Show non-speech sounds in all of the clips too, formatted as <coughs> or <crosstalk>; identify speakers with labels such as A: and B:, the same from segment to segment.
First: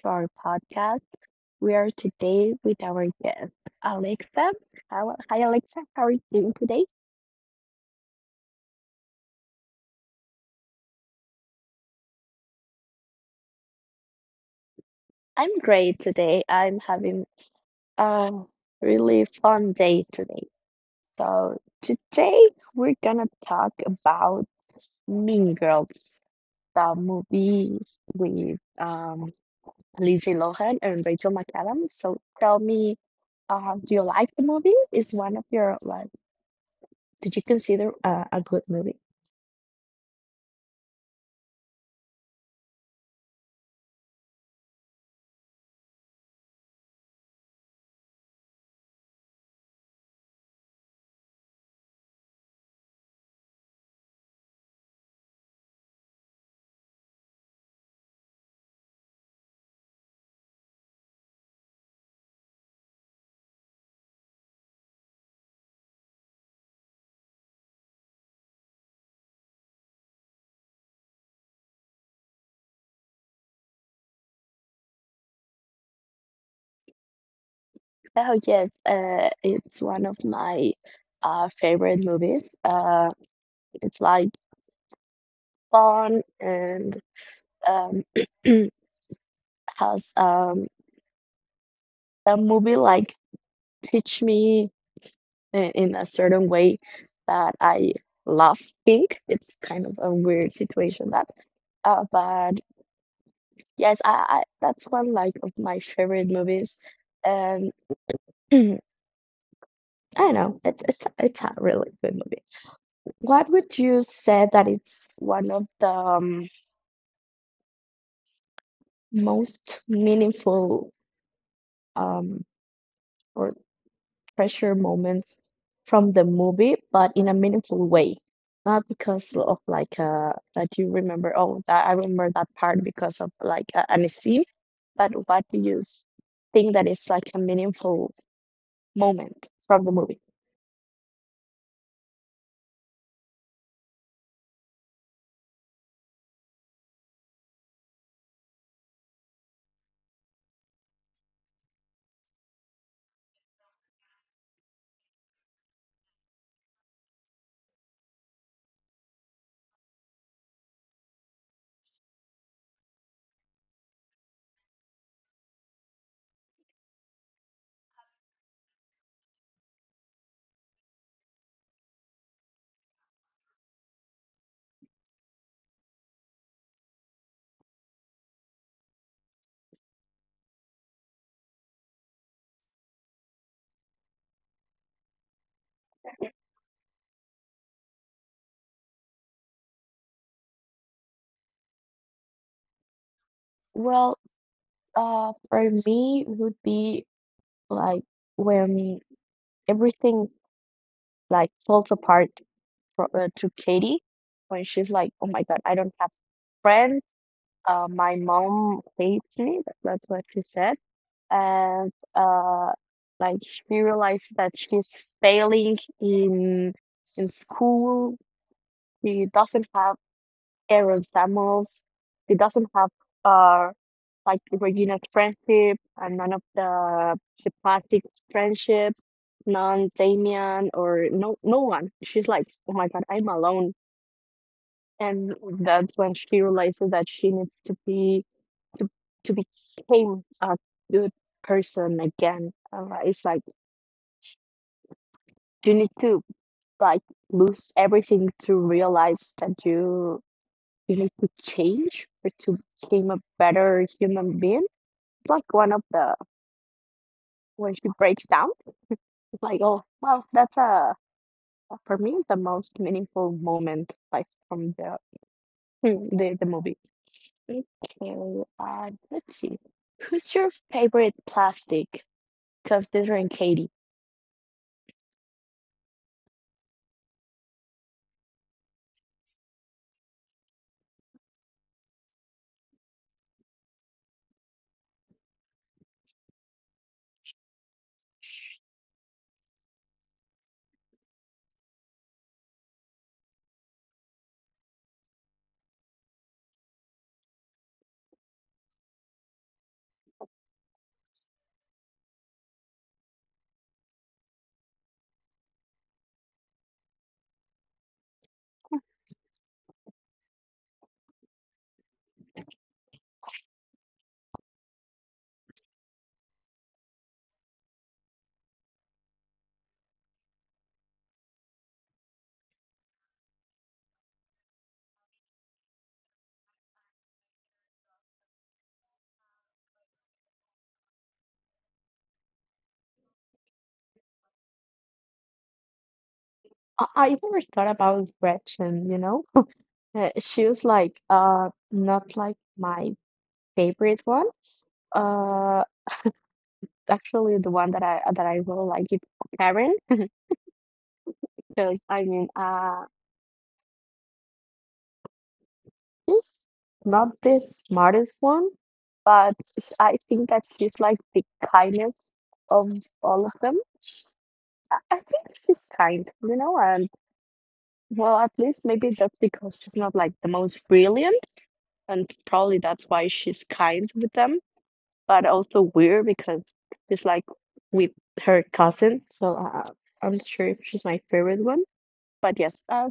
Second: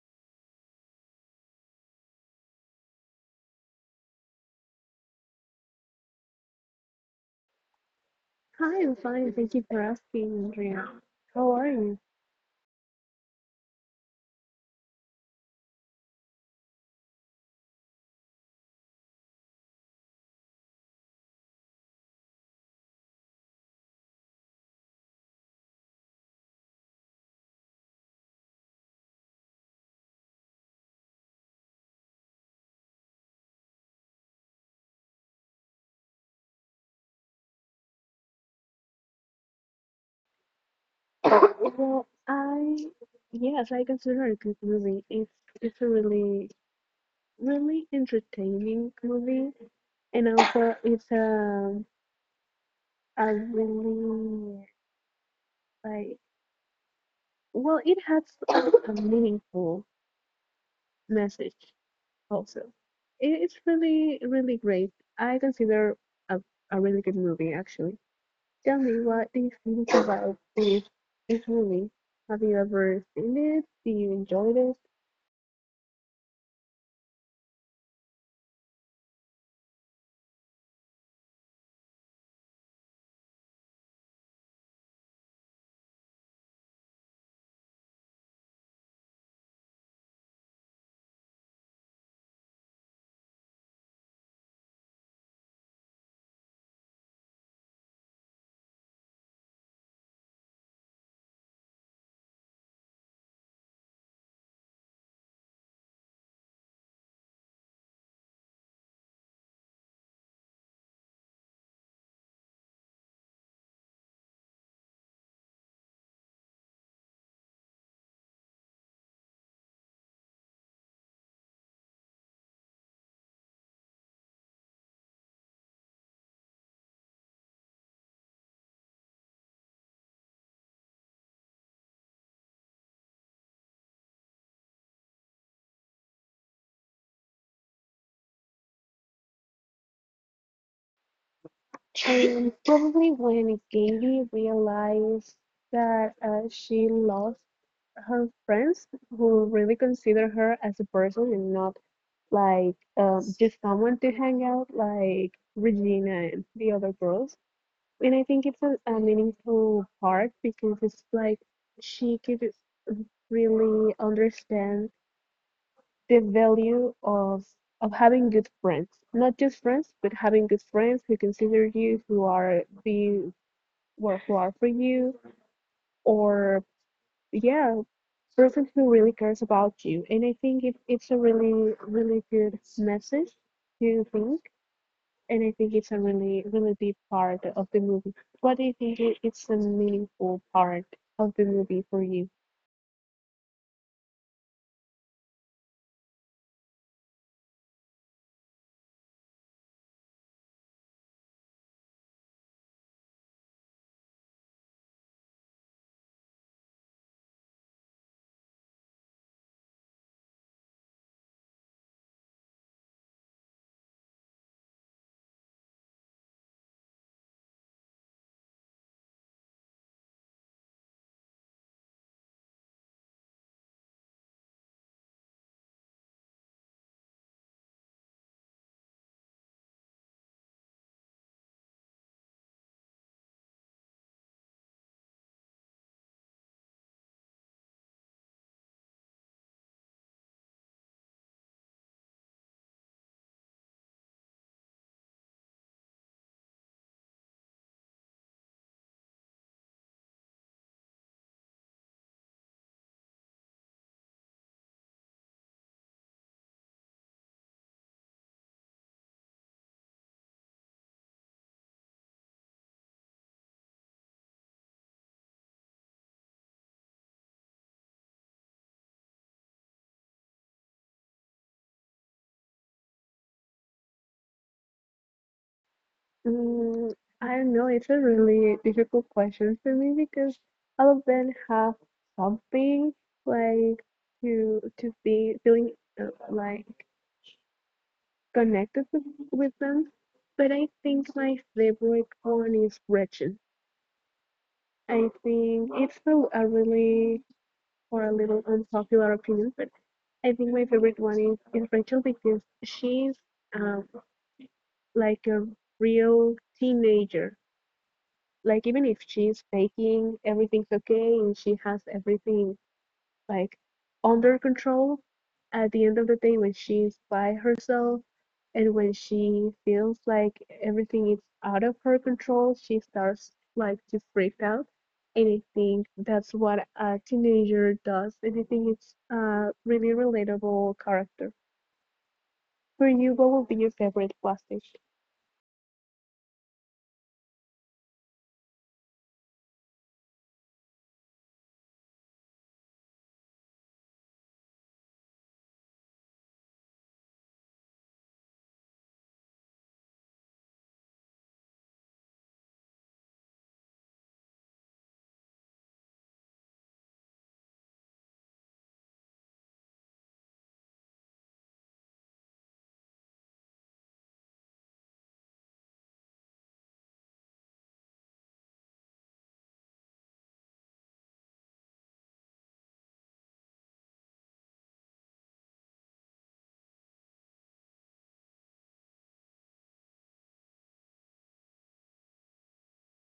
A: to our podcast. We are today with our guest, Alexa. Hi, Alexa. How are you doing today?
B: Hi, I'm fine. Thank you for asking, Andrea. How are you?
A: I'm great today. I'm having a really fun day today. So, today we're gonna talk about Mean Girls, the movie with Lindsay Lohan and Rachel McAdams. So, tell me, do you like the movie? Is one of your like Did you consider a good movie?
B: <coughs> Well, I yes, I consider it a good movie. It's a really entertaining movie, and also it's a really like it has a meaningful message also. It's really great. I consider a a really good movie actually. Tell me, what do you think about this movie? Have you ever seen it? Do you enjoy it?
A: Oh yes, it's one of my favorite movies. It's like fun and um, <clears throat> has a movie like teach me in a certain way that I love pink. It's kind of a weird situation that, but yes, I that's one like of my favorite movies, and <clears throat> I don't know. It's a really good movie. What would you say that it's one of the most meaningful um, or treasure moments from the movie, but in a meaningful way? Not because of like that you remember, oh, that I remember that part because of like an scene, but what do you think that is like a meaningful moment from the movie?
B: And probably when Gaby realized that she lost her friends who really consider her as a person and not just someone to hang out like Regina and the other girls. And I think it's a meaningful part because it's like she could really understand the value of having good friends, not just friends, but having good friends who consider you, who are who are for you, or yeah, person who really cares about you. And I think it's a really good message to think. And I think it's a really deep part of the movie. What do you think? It's a meaningful part of the movie for you?
A: Well, for me would be like when everything like falls apart fro to Katie when she's like, "Oh my God, I don't have friends. My mom hates me." That's what she said, and like she realized that she's failing in school. She doesn't have Aaron Samuels. She doesn't have uh like Regina's friendship and none of the plastic friendship, none Damien or no one. She's like, oh my God, I'm alone, and that's when she realizes that she needs to be to to become a good person again. It's like you need to like lose everything to realize that you need to change or to become a better human being. It's like one of the when she breaks down. It's like oh well, that's a for me the most meaningful moment like from the <laughs> the movie. Okay, let's see. Who's your favorite plastic? Considering Katie,
B: Mm, I don't know. It's a really difficult question for me because all of them have something like to be feeling like connected with them. But I think my favorite one is Gretchen. I think it's a really, or a little unpopular opinion, but I think my favorite one is Rachel because she's um, like a real teenager, like even if she's faking everything's okay and she has everything like under control, at the end of the day when she's by herself and when she feels like everything is out of her control, she starts like to freak out. And I think that's what a teenager does, and I think it's a really relatable character. For you, what would be your favorite plastic?
A: I never thought about Gretchen, you know? She was like, not like my favorite one. Uh, actually, the one that I really like is Karen, because I mean, she's not the smartest one, but I think that she's like the kindest of all of them. I think she's kind, and well, at least maybe that's because she's not like the most brilliant, and probably that's why she's kind with them, but also weird because she's like with her cousin. So I'm not sure if she's my favorite one, but yes,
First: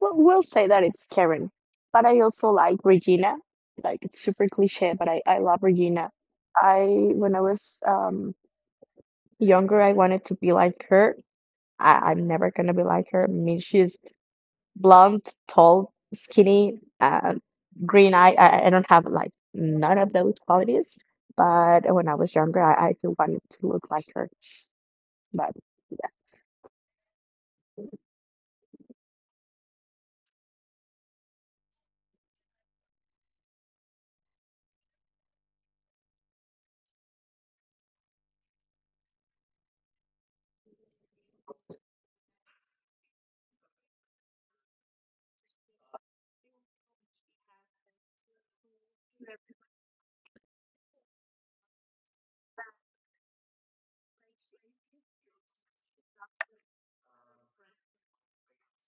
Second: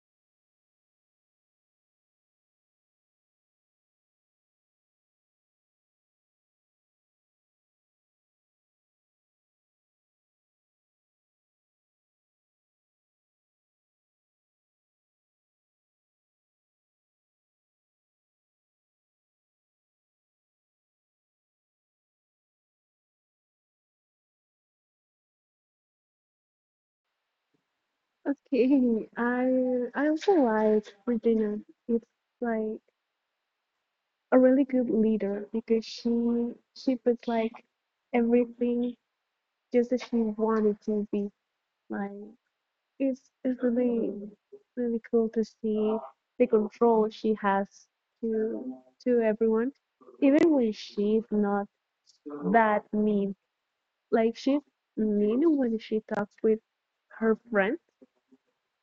A: we'll say that it's Karen. But I also like Regina. Like it's super cliche, but I love Regina. I when I was younger, I wanted to be like her. I'm never gonna be like her. I mean, she's blonde, tall, skinny, and green eye. I don't have like none of those qualities, but when I was younger, I do wanted to look like her. But yeah.
B: Okay, <laughs> I also like Regina. It's like a really good leader, because she was like everything just as she wanted to be. Like it's really cool to see the control she has to to everyone, even when she's not that mean. Like she's mean when she talks with her friends,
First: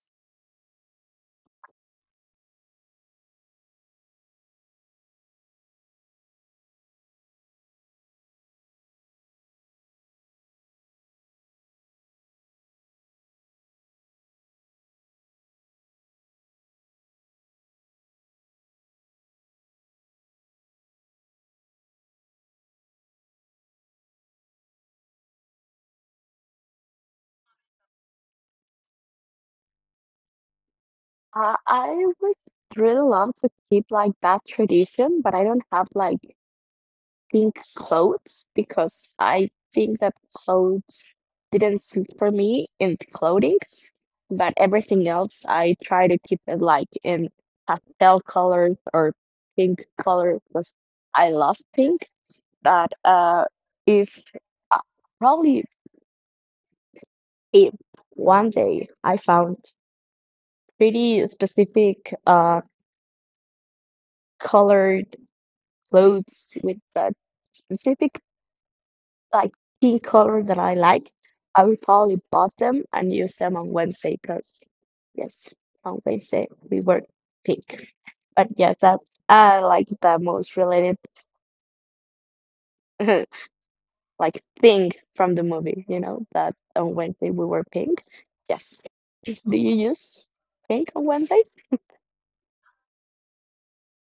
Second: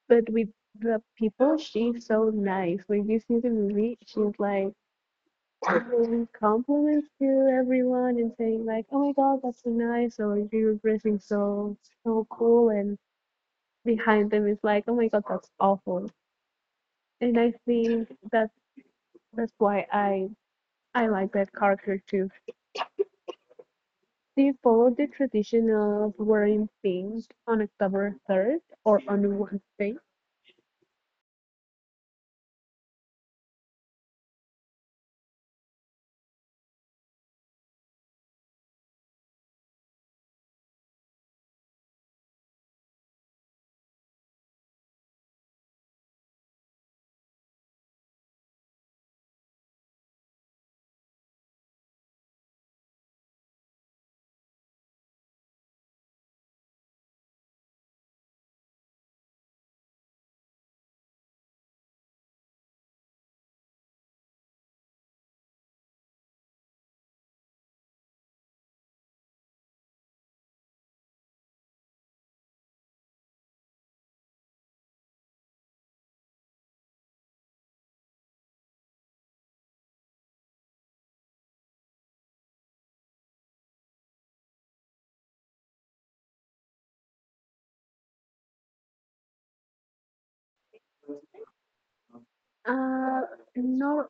B: but with the people she's so nice. When you see the movie, she's like giving compliments to everyone and saying like, "Oh my God, that's so nice," or "You're dressing so cool," and behind them is like, "Oh my God, that's awful." And I think that that's why I like that character too. Do you follow the tradition of wearing pink on October 3rd or on Wednesday?
A: I would really love to keep like that tradition, but I don't have like think clothes because I think that clothes didn't suit for me in clothing, but everything else I try to keep it like in pastel colors or pink colors because I love pink. But if uh, probably if one day I found pretty specific colored clothes with that specific like pink color that I like, I will probably bought them and use them on Wednesday because yes, on Wednesday we wear pink. But yeah, that's like the most related <laughs> like thing from the movie, you know, that on Wednesday we were pink. Yes. <laughs> Do you use pink on Wednesday?
B: Uh, no,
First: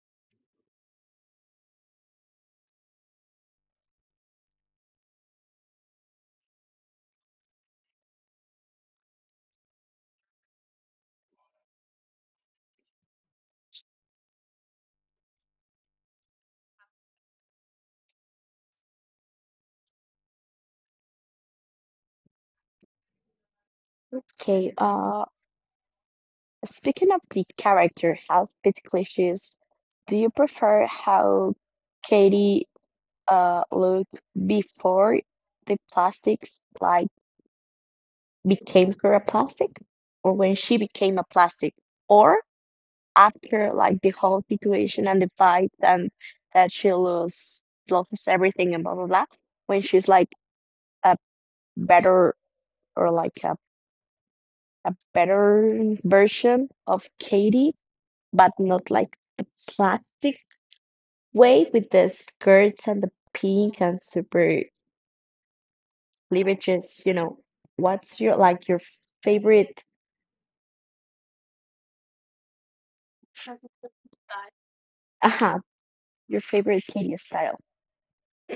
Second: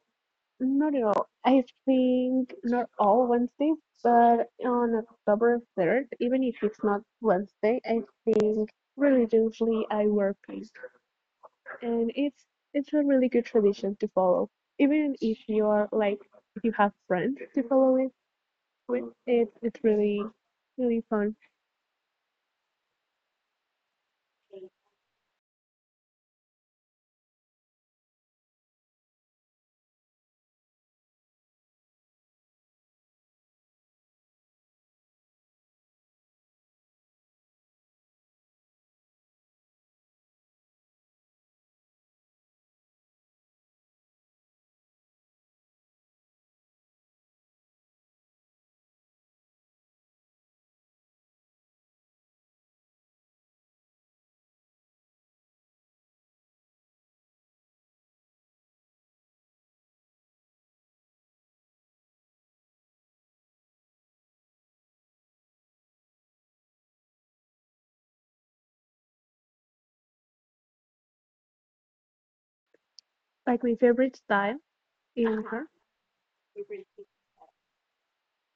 B: not at all. I think not all Wednesdays, but on October 3rd, even if it's not Wednesday, I think religiously I wear pink. And it's a really good tradition to follow. Even if you're like, if you have friends to follow it with, it's really fun.
A: Okay, speaking of the character, how bit cliches do you prefer how Katie look before the plastics like became her a plastic or when she became a plastic or after like the whole situation and the fight and that she loses everything and blah blah blah when she's like a better or like a better version of Katie but not like the plastic way with the skirts and the pink and super leverages, you know, what's your favorite
B: Like, my favorite style is—
A: uh-huh, your favorite Katie style?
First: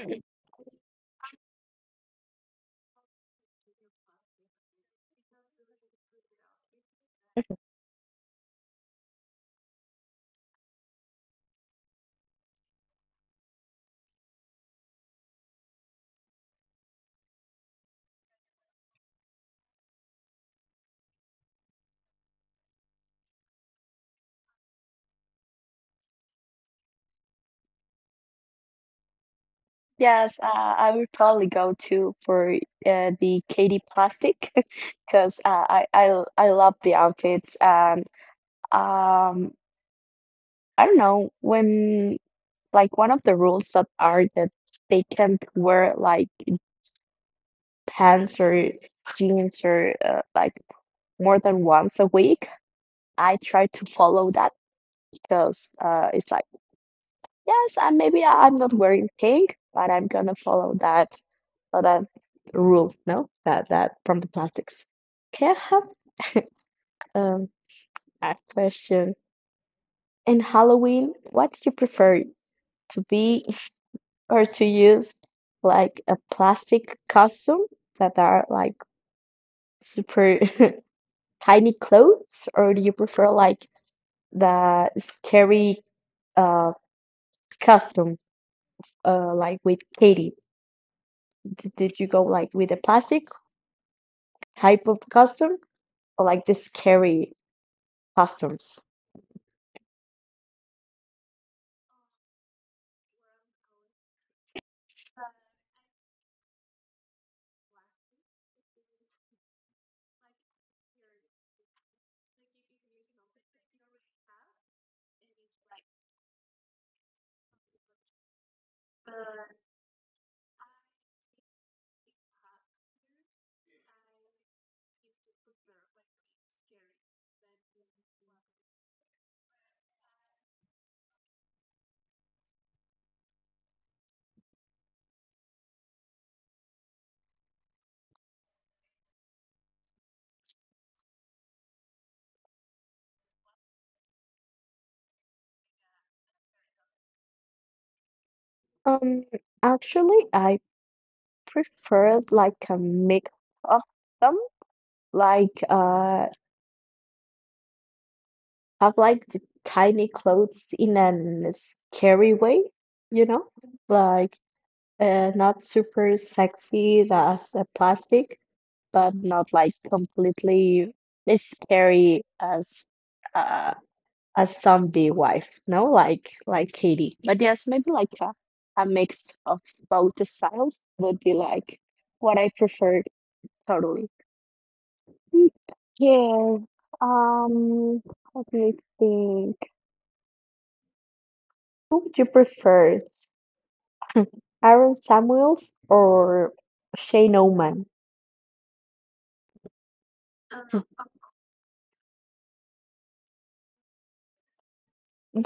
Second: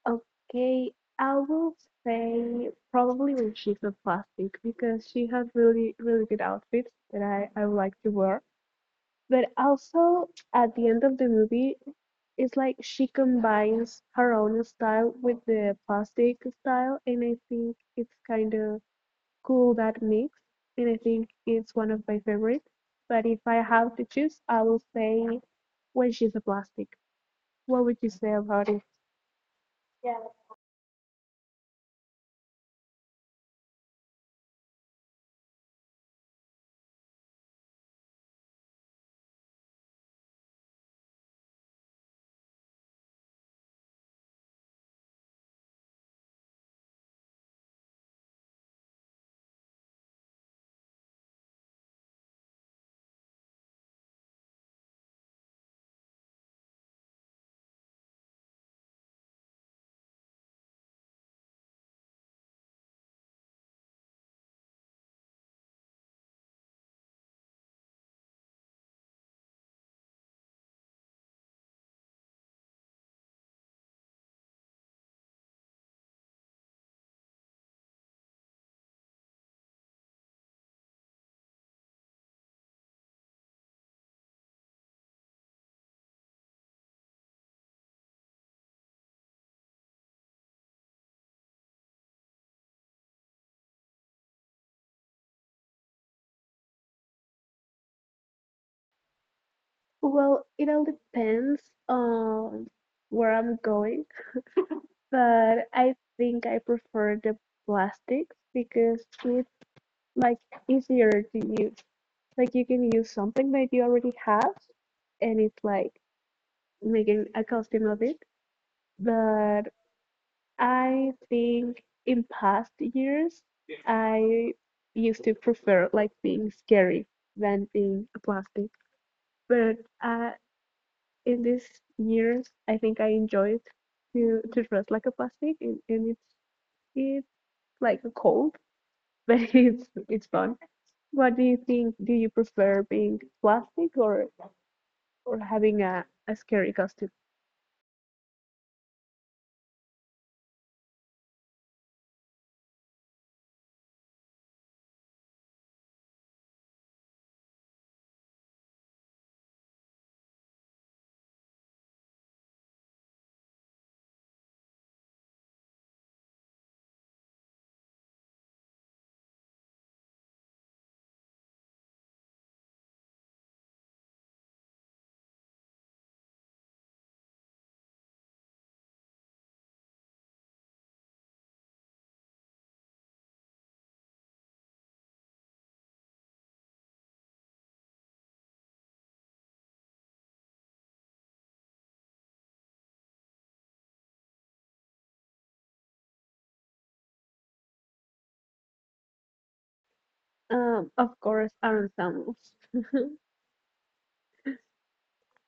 B: Okay, I will say probably when she's a plastic, because she has really good outfits that I would like to wear. But also at the end of the movie, it's like she combines her own style with the plastic style, and I think it's kind of cool, that mix. And I think it's one of my favorites. But if I have to choose, I will say when she's a plastic. What would you say about it?
A: Yes, I would probably go to for the Katy Plastic <laughs> because I love the outfits and um I don't know when like one of the rules that they can't wear like pants or jeans or like more than once a week. I try to follow that because it's like yes, and maybe I'm not wearing pink, but I'm gonna follow that so that rule, no, that from the plastics. Can I have um, a question? In Halloween, what do you prefer to be <laughs> or to use like a plastic costume that are like super <laughs> tiny clothes, or do you prefer like the scary uh costume like with Katie? D did you go like with a plastic type of costume or like the scary costumes?
B: Well, it all depends on where I'm going, but I think I prefer the plastics because it's like easier to use. Like, you can use something that you already have and it's like making a costume of it. But I think in past years I used to prefer like being scary than being a plastic. But uh, in these years, I think I enjoyed to dress like a plastic, and it's like a cold, but <laughs> it's fun. What do you think? Do you prefer being plastic or having a scary costume?
A: Um, actually, I preferred like a mix of them, like have like the tiny clothes in an scary way, you know, like not super sexy as a plastic, but not like completely as scary as uh, a zombie wife, no? Like Katie. But yes, maybe like a mix of both the styles would be like what I prefer totally. Mm, yeah. Um, let me think. Who would you prefer? <laughs> Aaron Samuels or Shane Oman?
B: Of course, Aaron Samuels.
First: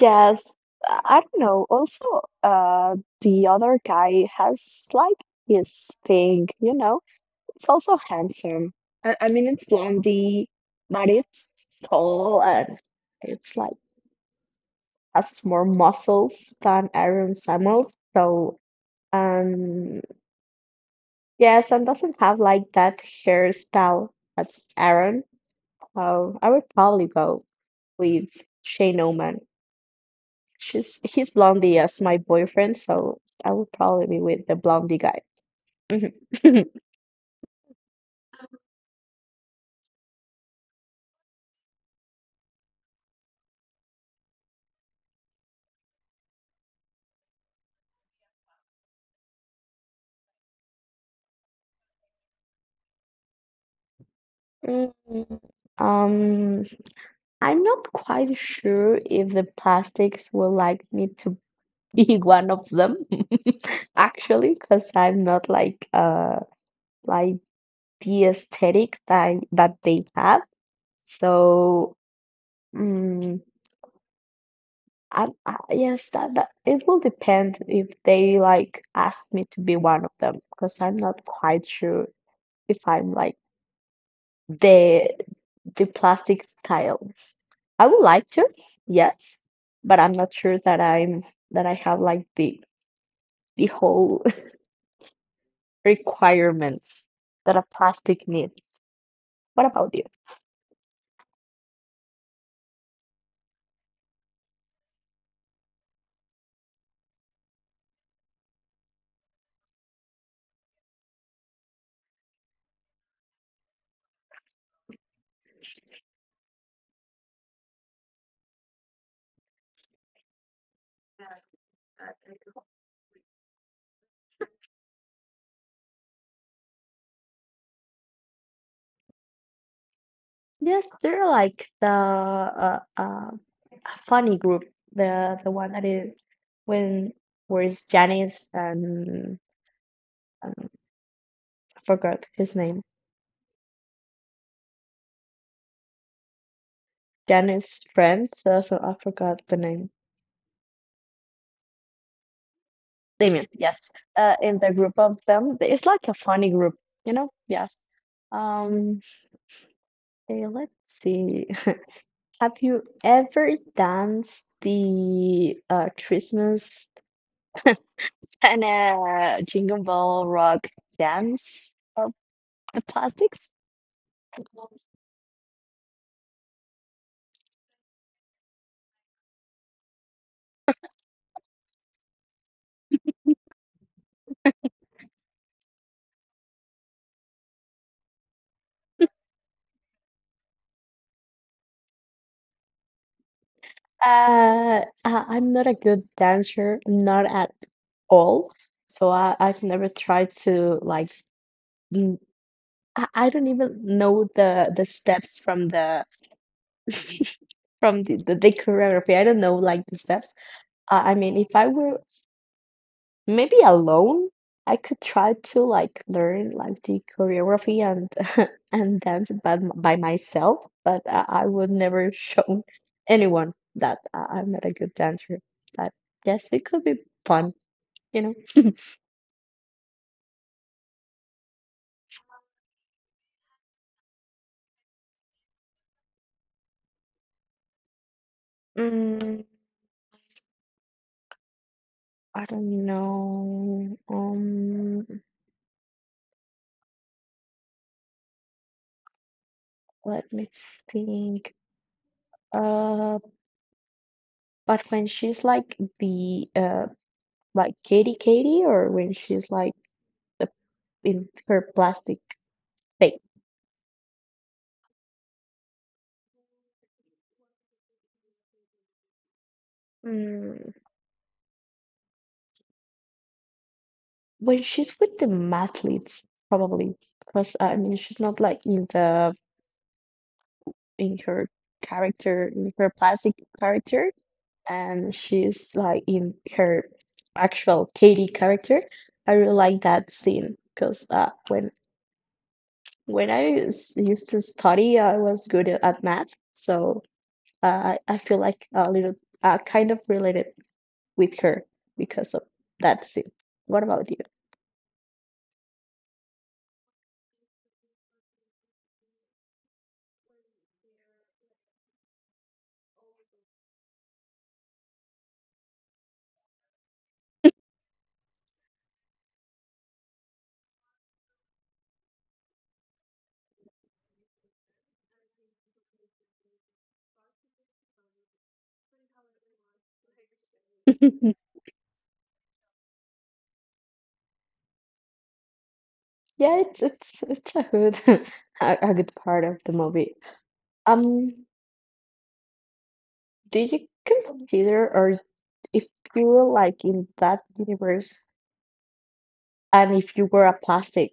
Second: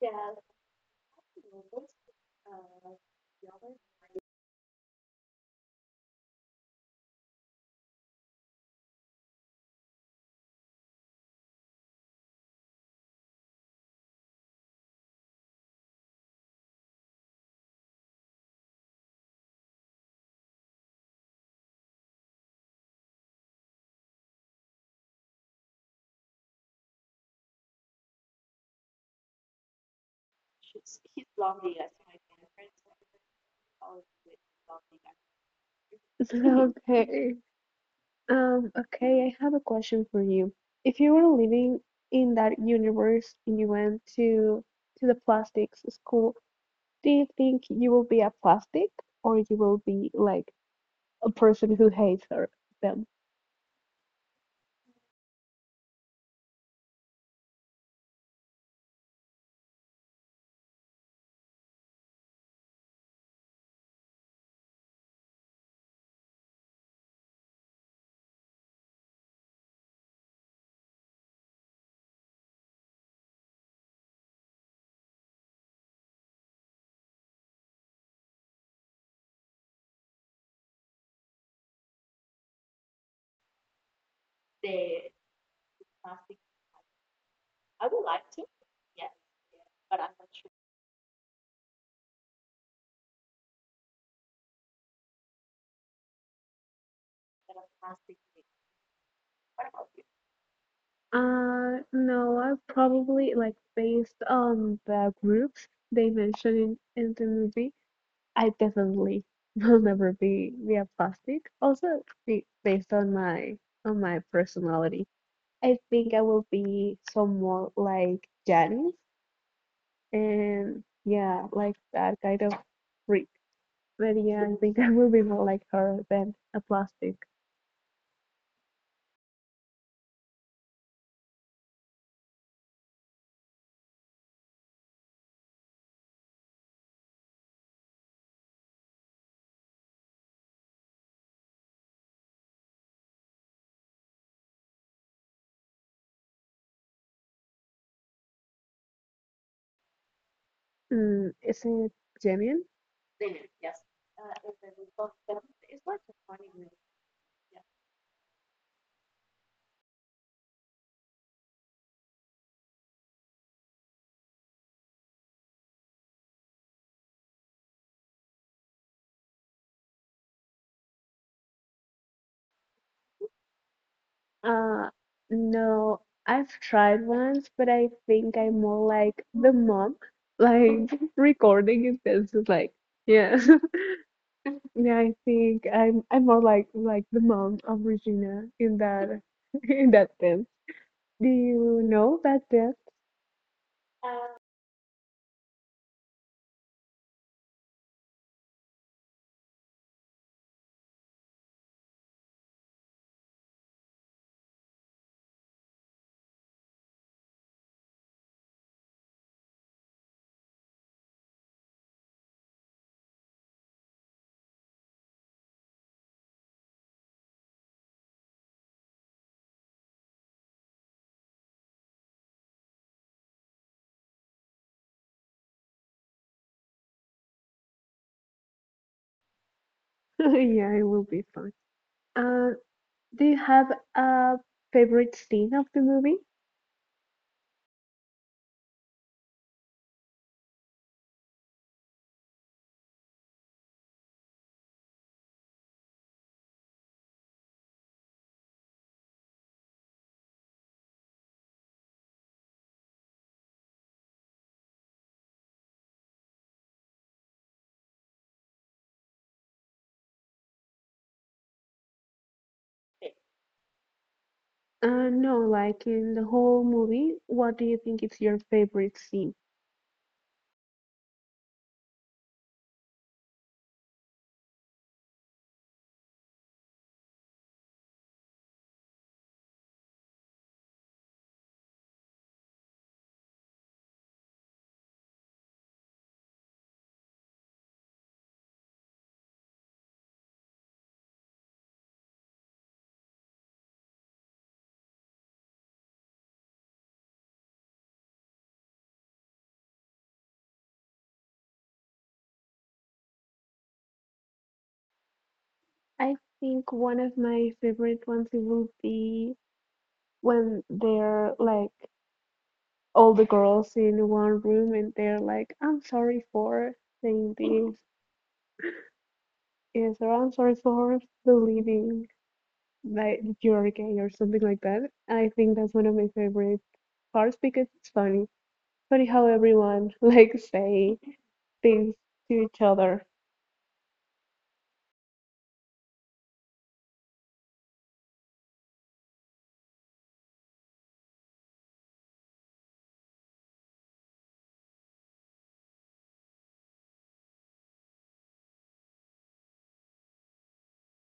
B: Yeah.
A: I don't know. Also,
B: Uh,
A: uh, the
B: the other.
A: other guy has like his thing, you know. It's also handsome. I mean, it's blondie, but it's tall and it's like has more muscles than Aaron Samuels. So, um, yes, and doesn't have like that hairstyle as Aaron. So I would probably go with Shane Oman. She's he's blondie as my boyfriend, so I would probably be with the blondie guy.
B: <laughs>
A: Mhm. <laughs>
B: Okay. Okay, I have a question for you. If you were living in that universe and you went to the plastics school, do you think you will be a plastic, or you will be like a person who hates her them?
A: Mm, Um, I'm not quite sure if the plastics will like me to be <laughs> one of them, <laughs> actually, because I'm not like like the aesthetic that they have. So, mm, I yes, that it will depend if they like ask me to be one of them, because I'm not quite sure if I'm like the the plastic tiles. I would like to, yes, but I'm not sure that I have like the whole <laughs> requirements that a plastic needs. What about you?
B: No, I probably like based on the groups they mentioned in the movie, I definitely <laughs> will never be a plastic. Also, be, based on my personality, I think I will be somewhat like Janice, and yeah, like that kind of freak. But yeah, I think <laughs> I will be more like her than a plastic.
A: Yes, they're like the a funny group, the one that is when where's Janice and um, I forgot his name. Janice friends, so I forgot the name.
B: Mm, is it genuine?
A: Damien, yes. In the group of them, it's like a funny group, you know? Yes. Um, okay, let's see. <laughs> Have you ever danced the Christmas and Jingle Bell Rock dance of the plastics?
B: Uh, no, I've tried once, but I think I'm more like the mom, like <laughs> recording it. This like, yeah, <laughs> yeah. I think I'm more like the mom of Regina in that <laughs> in that sense. Do you know that depth? <laughs>
A: I'm not a good dancer, not at all. So I've never tried to like. mm, I don't even know the steps from the <laughs> from the choreography, I don't know like the steps. I mean, if I were maybe alone, I could try to like learn like the choreography and <laughs> and dance by myself, but I would never <laughs> show anyone that I'm not a good dancer. But yes, it could be fun, you know. <laughs>
B: Yeah, it will be fun. Uh, do you have a favorite scene of the movie?
A: Mm, I don't know. Let me think. Uh, but when she's like the like Katy or when she's like the, in her plastic face.
B: No, like in the whole movie, what do you think is your favorite scene?
A: Mm. When she's with the mathletes, probably because I mean she's not like in her character in her plastic character, and she's like in her actual Katy character. I really like that scene because when I used to study, I was good at math, so I feel like a little kind of related with her because of that's it. What about
B: I think one of my favorite ones it will be when they're like all the girls in one room and they're like, "I'm sorry for saying this," yes, or "I'm sorry for believing that you're gay," or something like that. I think that's one of my favorite parts because it's funny. Funny how everyone <laughs> like say
A: you?
B: things to each other.
A: <laughs> yeah, it's a good <laughs> a good part of the movie. Um, do you consider or if you were like in that universe and if you were a plastic,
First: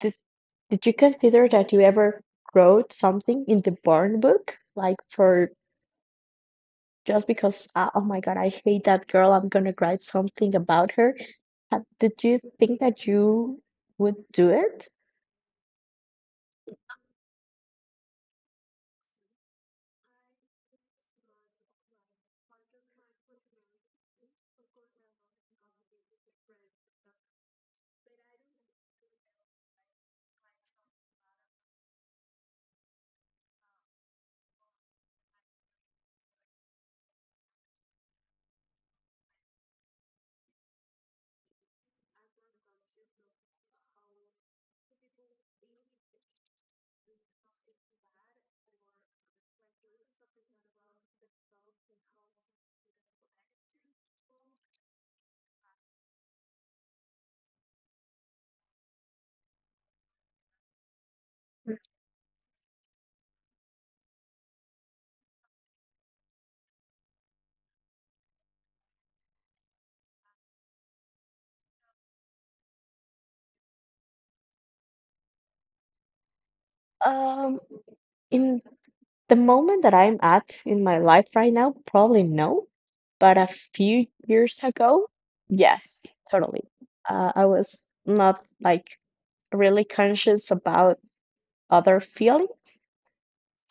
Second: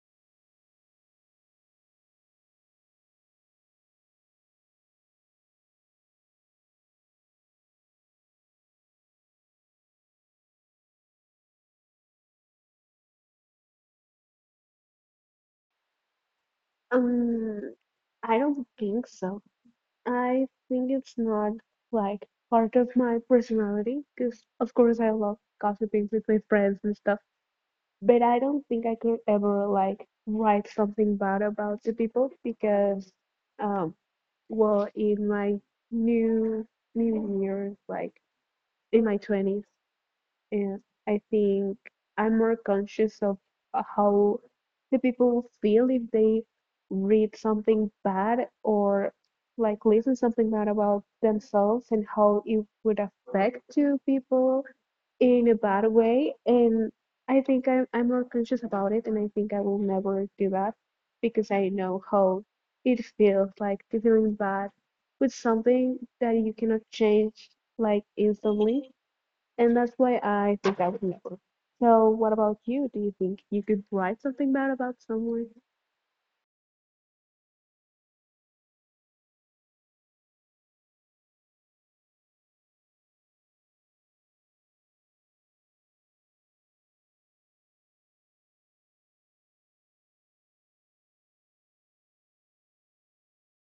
A: did did you consider that you ever wrote something in the burn book? Like for just because, oh my God, I hate that girl, I'm gonna write something about her. Did you think that you would do it?
B: Um, I don't think so. I think it's not like part of my personality because, of course, I love gossiping with my friends and stuff, but I don't think I could ever like write something bad about the people because, um, well, in my new new years, like in my 20s, and I think I'm more conscious of how the people feel if they read something bad or like listen something bad about themselves and how it would affect two people in a bad way. And I think I'm more conscious about it, and I think I will never do that because I know how it feels like to feeling bad with something that you cannot change like instantly, and that's why I think I would never. So, what about you? Do you think you could write something bad about someone?
A: Um, in the moment that I'm at in my life right now, probably no, but a few years ago, yes, totally. I was not like really conscious about other feelings.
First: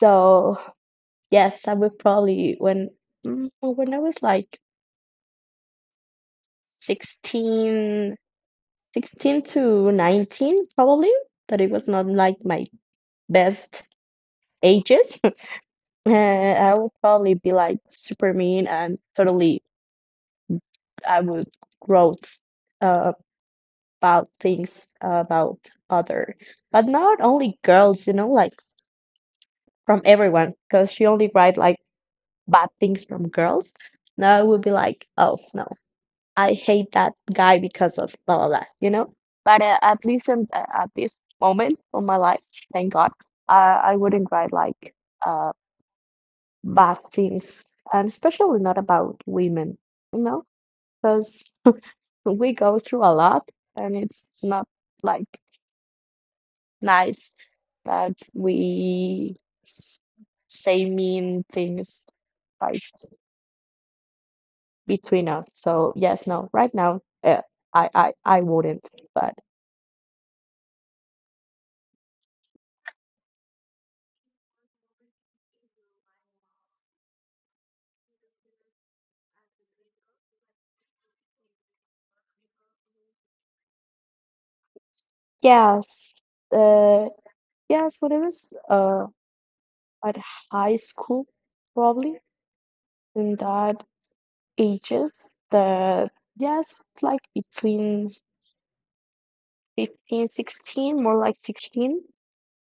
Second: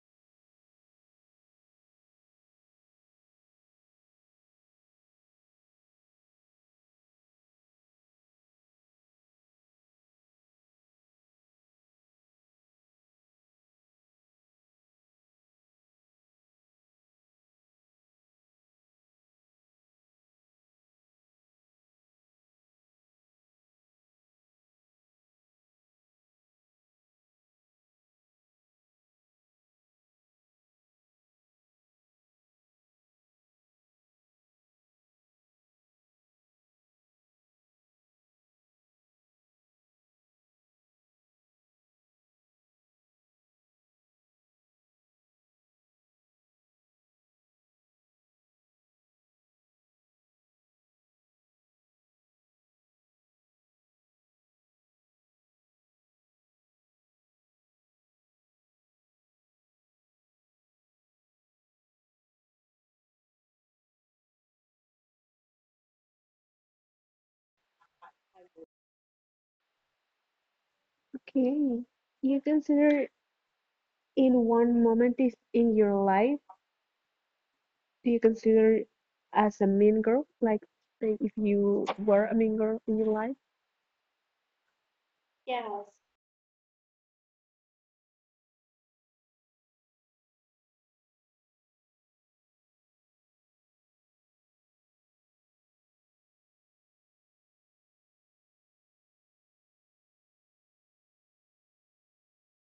A: So yes, I would probably well, when I was like 16, 16 to 19 probably, that it was not like my best ages. <laughs> I would probably be like super mean and totally I would gloat uh, about things about other, but not only girls, like from everyone, because she only write like bad things from girls. Now I would be like, oh no, I hate that guy because of blah blah blah. But at least at this moment of my life, thank God, I wouldn't write like. Uh, Bad things, and especially not about women, you know, because we go through a lot and it's not like nice that we s- say mean things like between us. So yes, no, right now, I wouldn't. But
B: Okay. You consider in one moment is in your life, do you consider as a mean girl? Like, say if you were a mean girl in your life?
A: yeah, uh, yes, when it was at high school, probably in that ages, the yes, like between 15 16, more like 16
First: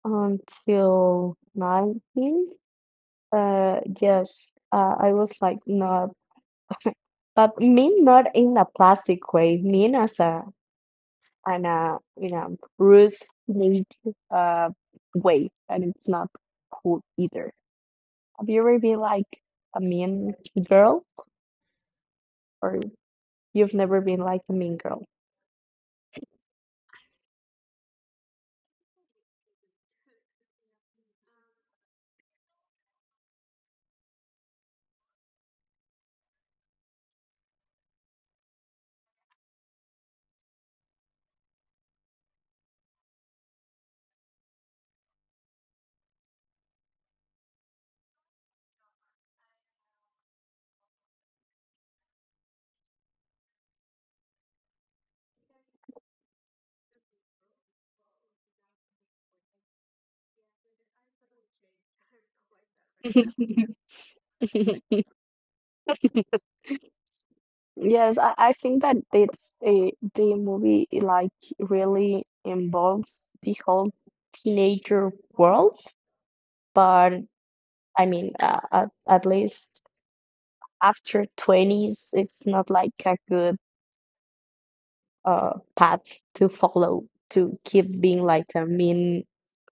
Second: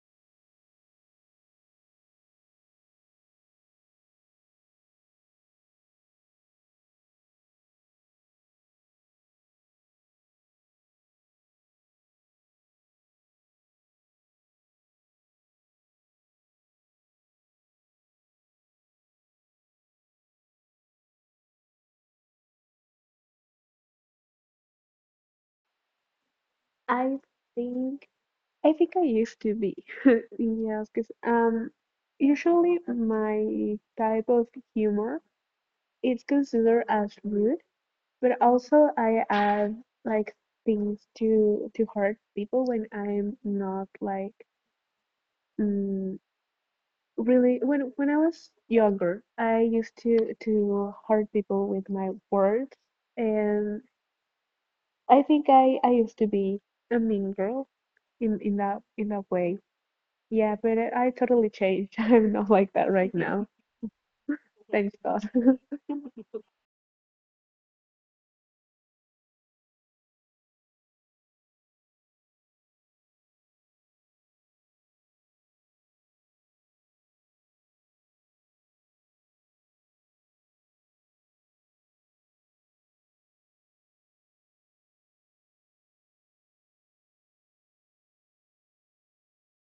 A: until 19. Yes, I was like not, but mean not in a plastic way, mean as in a rude, neat, uh, way, and it's not cool either. Have you ever been like a mean girl, or you've never been like a mean girl?
B: I think I think I used to be. <laughs> Yes, because usually my type of humor it's considered as rude, but also I add like things to hurt people when I'm not like mm, really when I was younger, I used to hurt people with my words, and I think I used to be a mean girl in that in that way. Yeah, but I totally changed. <laughs> I'm not like that right now. Thanks God. <laughs>
A: <laughs> Yes, I think that it's the movie like really involves the whole teenager world, but I mean, at least after 20s, it's not like a good path to follow to keep being like a mean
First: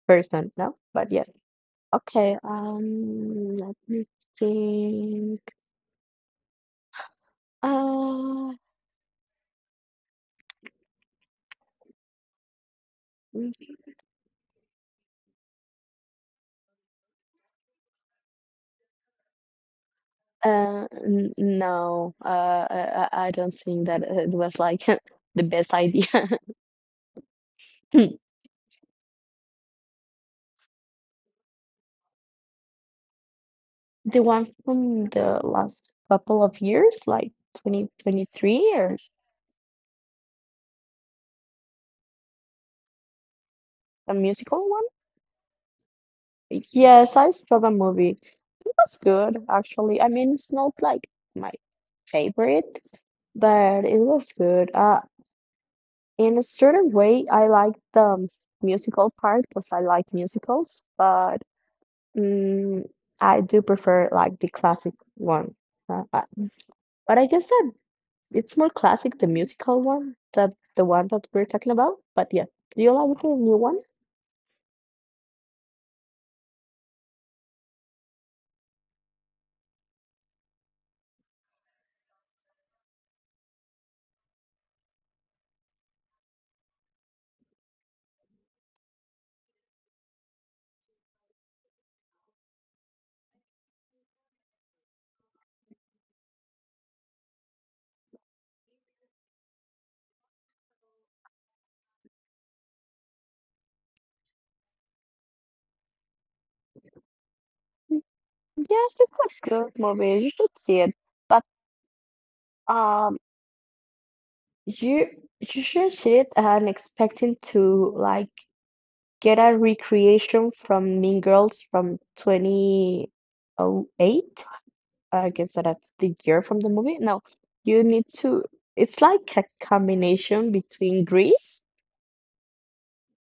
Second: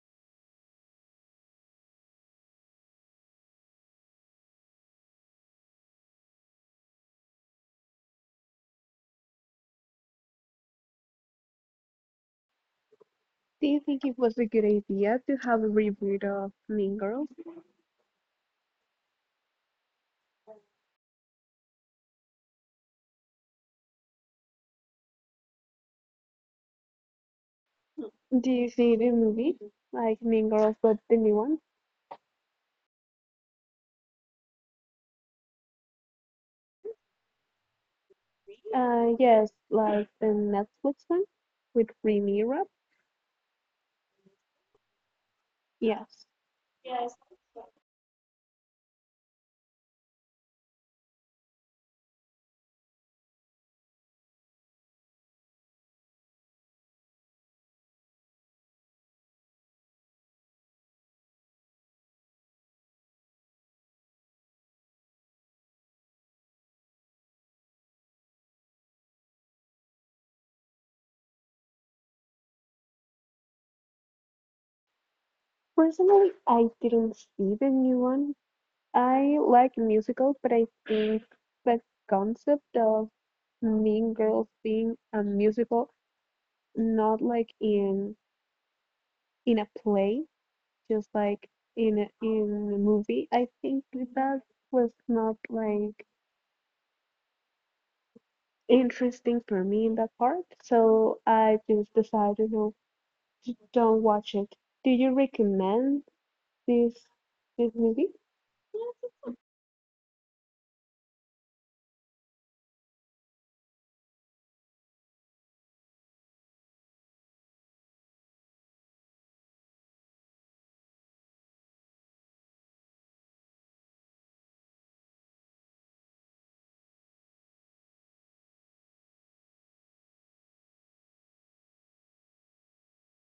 A: person, no? But yes. Okay, let me think. Uh,
B: Do you think it was a good idea to have a reboot of Mean Girls?
A: No, I don't think that it was like <laughs> the best idea. <laughs>
B: Do you see the series movie? Like Mean Girls, but the new one?
A: The one from the last couple of years, like 2023 or
B: Yes, like the Netflix one with Remy Rap.
A: a musical one.
B: Yes.
A: Yes, I saw the movie. It was good, actually. I mean, it's not like my favorite, but it was good. In a certain way, I like the musical part because I like musicals, but Mm, I do prefer like the classic one. Uh, uh, but I guess that it's more classic, the musical one, that the one that we're talking about. But yeah, do you like the new one?
B: Personally, I didn't see the new one. I like musicals, but I think the concept of Mean Girls being a musical, not like in a play, just like in a movie. I think that was not like interesting for me in that part, so I just decided no, to don't watch it. Do you recommend this this movie?
A: Yes, it's a good movie. You should see it. But um, You you should see it and expecting to like get a recreation from Mean Girls from 2008. I guess that's the year from the movie. No, you need to. It's like a combination between Grease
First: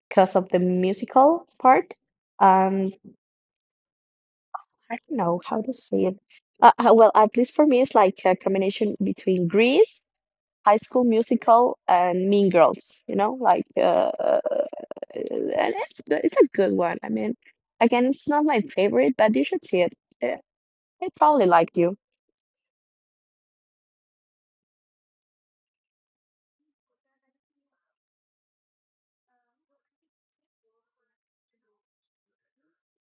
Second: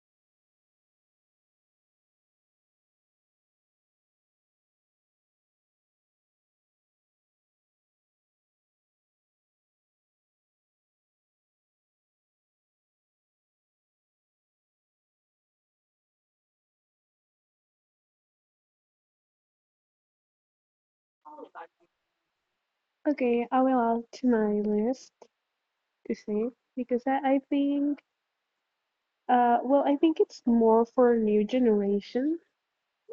A: because of the musical part. Um, I don't know how to say it. Well, at least for me, it's like a combination between Grease, High School Musical, and Mean Girls. You know, like. Uh, and it's good. It's a good one. I mean, again, it's not my favorite, but you should see it. Uh, It probably liked you.
B: Okay, I will add to my list to see, because I think well I think it's more for a new generation,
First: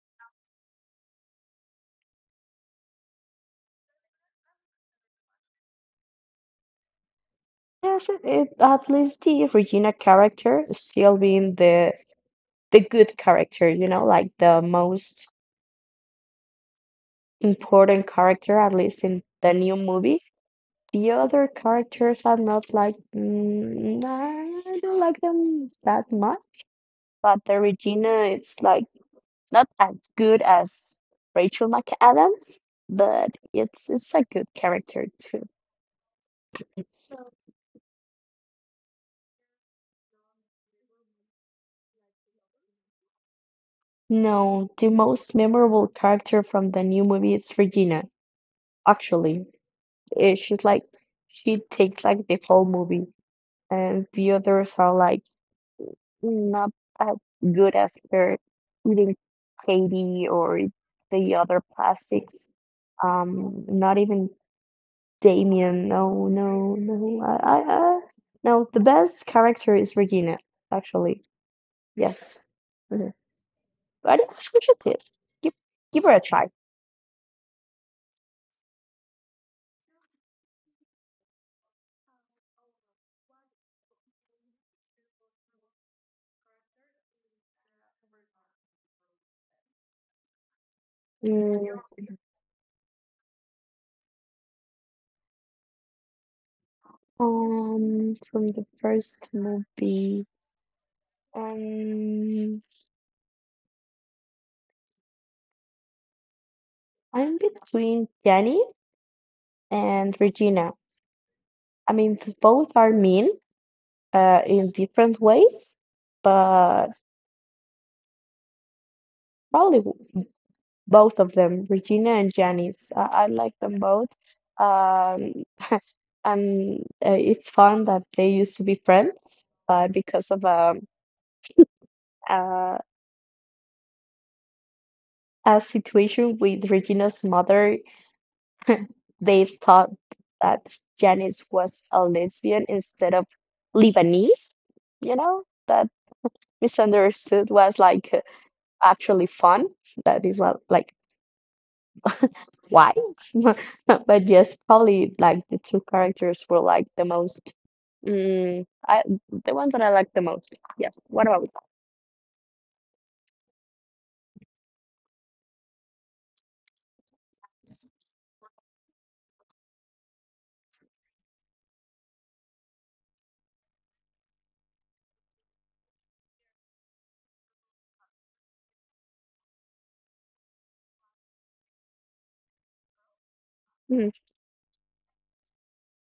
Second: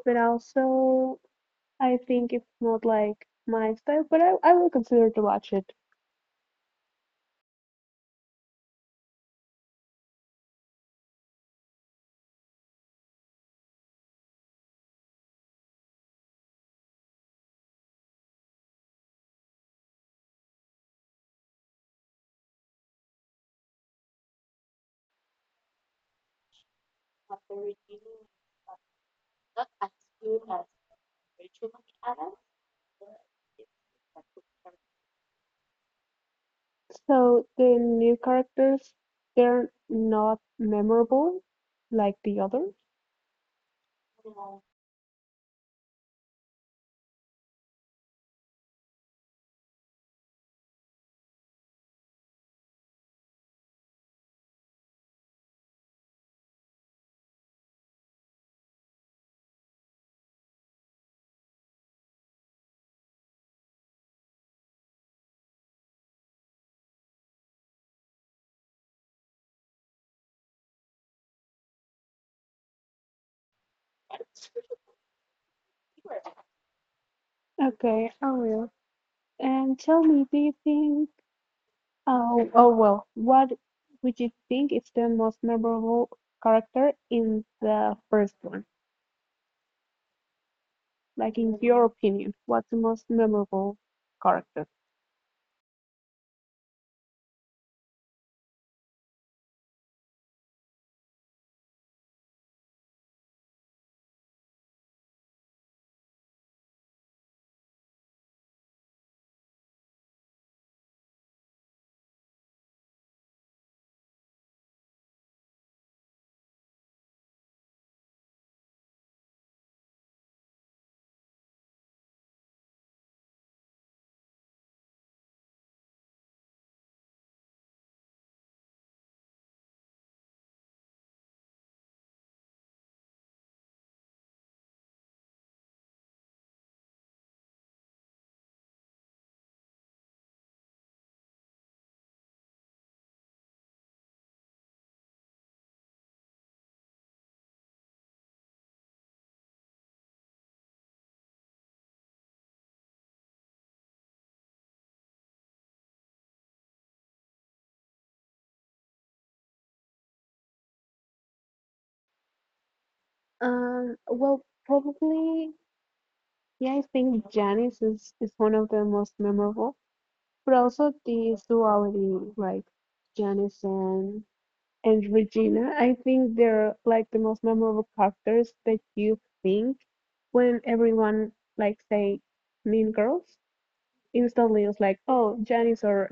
B: but also I think it's not like my style, but I will consider to watch it.
A: Yes, it at least the Regina character is still being the good character, like the most important character, at least in the new movie. The other characters are not like nah, I don't like them that much, but the Regina, it's like not as good as Rachel McAdams, but it's a good character too.
B: So the new characters, they're not memorable like the others.
A: No, the most memorable character from the new movie is Regina. Actually, she's like she takes like the whole movie, and the others are like not as good as her, even Katie or the other plastics. Not even Damien. No, no, no. No, the best character is Regina, actually. Yes. Mhm. I think we should give, give give her a try.
B: Okay, I will. And tell me, do you think, oh, oh well, what would you think is the most memorable character in the first one? Like, in
A: Mm,
B: your opinion, what's the most memorable character?
A: from the first movie, um, I'm between Jenny and Regina. I mean, both are mean, in different ways, but probably both of them, Regina and Janice. I like them both. Um, <laughs> and it's fun that they used to be friends, but because of a, a situation with Regina's mother, they thought that Janice was a lesbian instead of Lebanese. You know, that misunderstood was like actually fun. That is what, like why? <laughs> But yes, probably like the two characters were like the most mm, I the ones that I like the most. Yes. What about
B: Well, probably, yeah, I think Janice is one of the most memorable, but also this duality, like Janice and Regina, I think they're like the most memorable characters that you think when everyone like say Mean Girls
A: you?
B: instantly. It's like, oh, Janice or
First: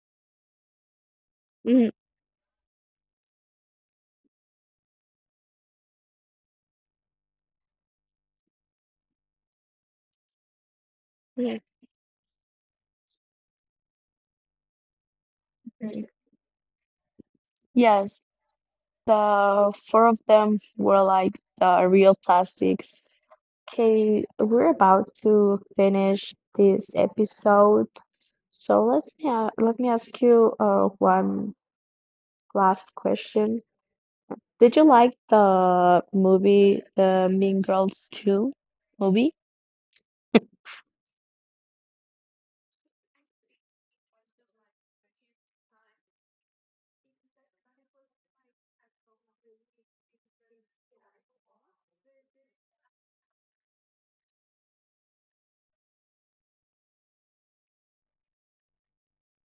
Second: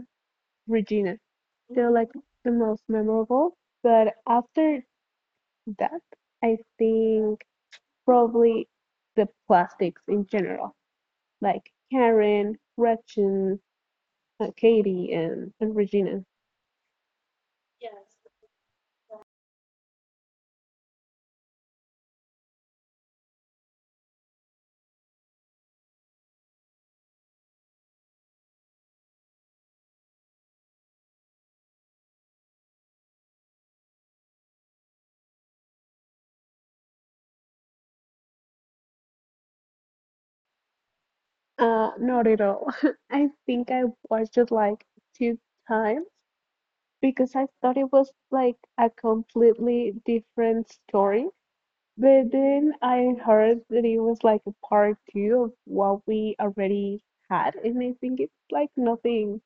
B: Regina.
A: Hmm.
B: They're like the most memorable. But after that, I think probably the plastics in general,
A: Hmm.
B: like Karen, Gretchen, Katie, and Regina.
A: Yes, the four of them were like the real plastics. Okay, we're about to finish this episode. So let me ask you one last question. Did you like the movie, the Mean Girls 2 movie?
B: Not at all. <laughs> I think I watched it like two times because I thought it was like a completely different story. But then I heard that it was like a part two of what we already had, and I think it's like nothing,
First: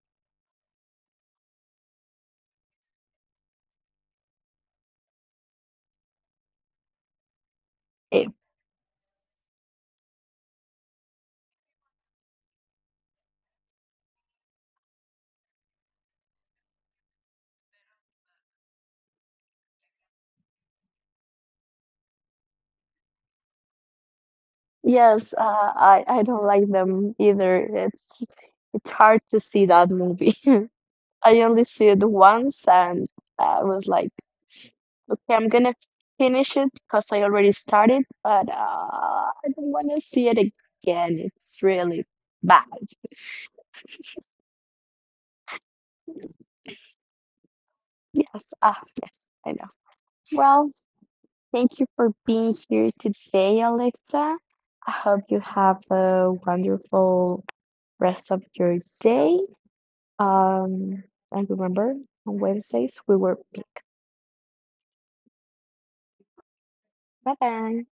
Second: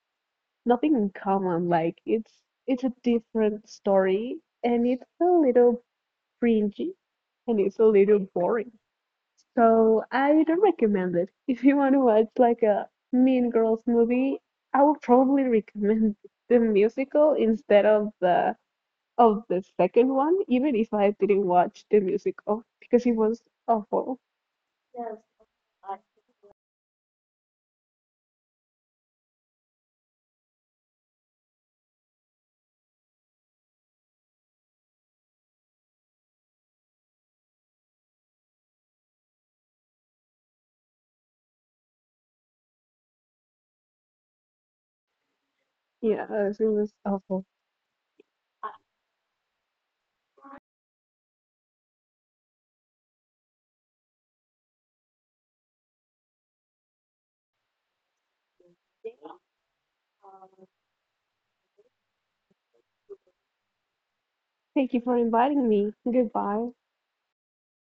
B: nothing in common. Like it's a different story, and it's a little cringy, and it's a little
A: It,
B: boring. So I don't recommend it. <laughs> If you want to watch like a Mean Girls movie, I would probably <laughs> recommend the musical instead of the second one, even if I didn't watch the music of, because it was awful.
A: yes, I don't like them either. It's hard to see that movie. <laughs> I only see it once, and I was like, okay, I'm gonna finish it because I already started, but I don't want to see it again. It's really bad. <laughs>
B: Yeah, it was awful.
A: Yes, yes, I know. Well. Thank you for being here today, Alexa. I hope you have a wonderful rest of your day. Um, and remember, on Wednesdays we were.
B: Thank you for inviting me. Goodbye.
A: Bye bye.